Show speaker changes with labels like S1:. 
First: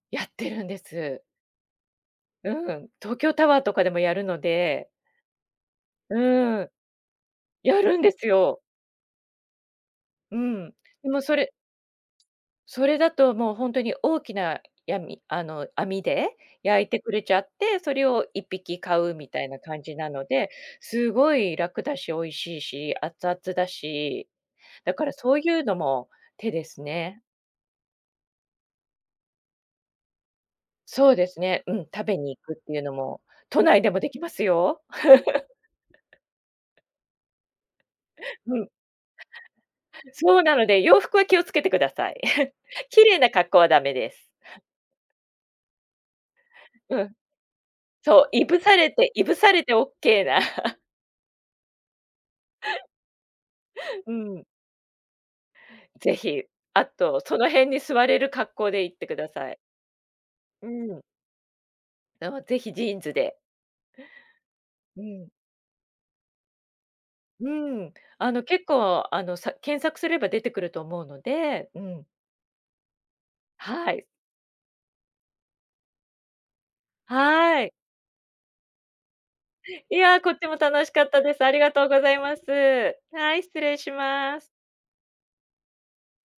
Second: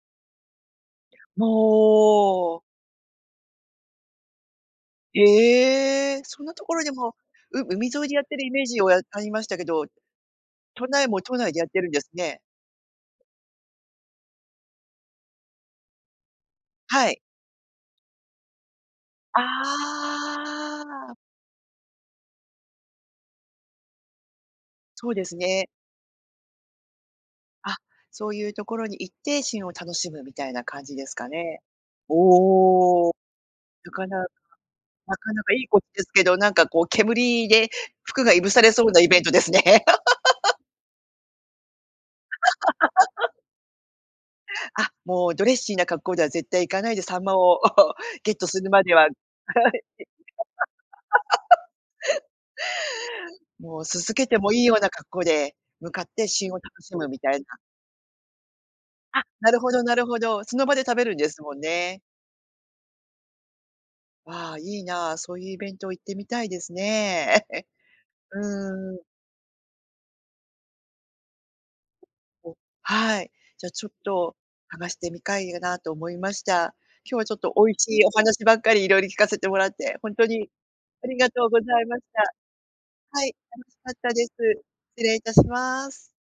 S1: やってるんです。う
S2: もう。
S1: ん、東京タワーとかでもやるので。う
S2: ええ、そんな
S1: ーん。
S2: 所でも、う
S1: や
S2: 海
S1: るん
S2: 沿い
S1: で
S2: でやっ
S1: す
S2: てるイ
S1: よ。
S2: メージを、あ、ありましたけど、
S1: うん、
S2: 都内
S1: でも
S2: も
S1: そ
S2: 都
S1: れ
S2: 内でやってるんですね。
S1: それだと、もうほんとに大きな、やみあの、網で焼いて
S2: は
S1: く
S2: い。
S1: れちゃって、それを1匹買うみたいな感じなので、
S2: ああ。
S1: 凄い楽だし、美味しいし、熱々だし。だか
S2: そ
S1: ら、
S2: うで
S1: そ
S2: す
S1: ういう
S2: ね。
S1: のも手ですね。
S2: あ、そういう所に行って、旬を楽しむみたいな感じで
S1: そ
S2: す
S1: うで
S2: か
S1: す
S2: ね？
S1: ね、うん、食べに行くっていうの
S2: おお。
S1: も、都内で
S2: な
S1: も
S2: か
S1: 出
S2: な
S1: 来ま
S2: か
S1: すよ。
S2: なかなか良いこですけど、なんか こう、煙で服が燻
S1: う
S2: さ
S1: ん。
S2: れそうなイベントですね。
S1: そう、な ので、洋服は気を付けて下さい。綺麗な 格好は駄目です。
S2: あ、もうドレッシーな格好では絶対行かない
S1: う
S2: で、秋
S1: ん。
S2: 刀魚を、
S1: そ
S2: ゲ
S1: う、
S2: ット
S1: 燻
S2: する
S1: さ
S2: ま
S1: れ
S2: でははい。
S1: て
S2: [unintelligible]
S1: 燻されてオッケーな。
S2: もう煤
S1: う
S2: けて
S1: ん。
S2: もいいような格好で向かっ
S1: 是
S2: て、
S1: 非、
S2: 旬を楽
S1: あ
S2: しむ
S1: と、
S2: みた
S1: そ
S2: い
S1: の
S2: な。
S1: 辺に座れる格好で行って
S2: あ、
S1: 下さ
S2: な
S1: い。
S2: るほどなるほど、その
S1: う
S2: 場で食
S1: ん。
S2: べるんですもんね。
S1: でも、是非ジーンズで。
S2: わ、いい
S1: う
S2: な、
S1: ーん。
S2: そういうイベントを行ってみたいです
S1: う
S2: ね。
S1: ーん。あの、結
S2: うーん。
S1: 構、あの、さ検索すれば出てくると思うので、うん。
S2: うお、はい、じゃちょ
S1: は
S2: っ
S1: い。
S2: と、探してみかいなと思いました。今日はちょっと
S1: は
S2: 美
S1: い。
S2: 味しいお話ばっかり、色々聞かせてもらっ
S1: い
S2: て、ほん
S1: や、
S2: と
S1: こっち
S2: に
S1: も楽しか
S2: あ
S1: っ
S2: り
S1: た
S2: が
S1: です。
S2: とう
S1: あり
S2: ござ
S1: がと
S2: い
S1: う
S2: ま
S1: ご
S2: し
S1: ざい
S2: た。
S1: ます。
S2: は
S1: は
S2: い、
S1: い、失
S2: 楽
S1: 礼
S2: し
S1: し
S2: かったです。
S1: ます。
S2: 失礼いたします。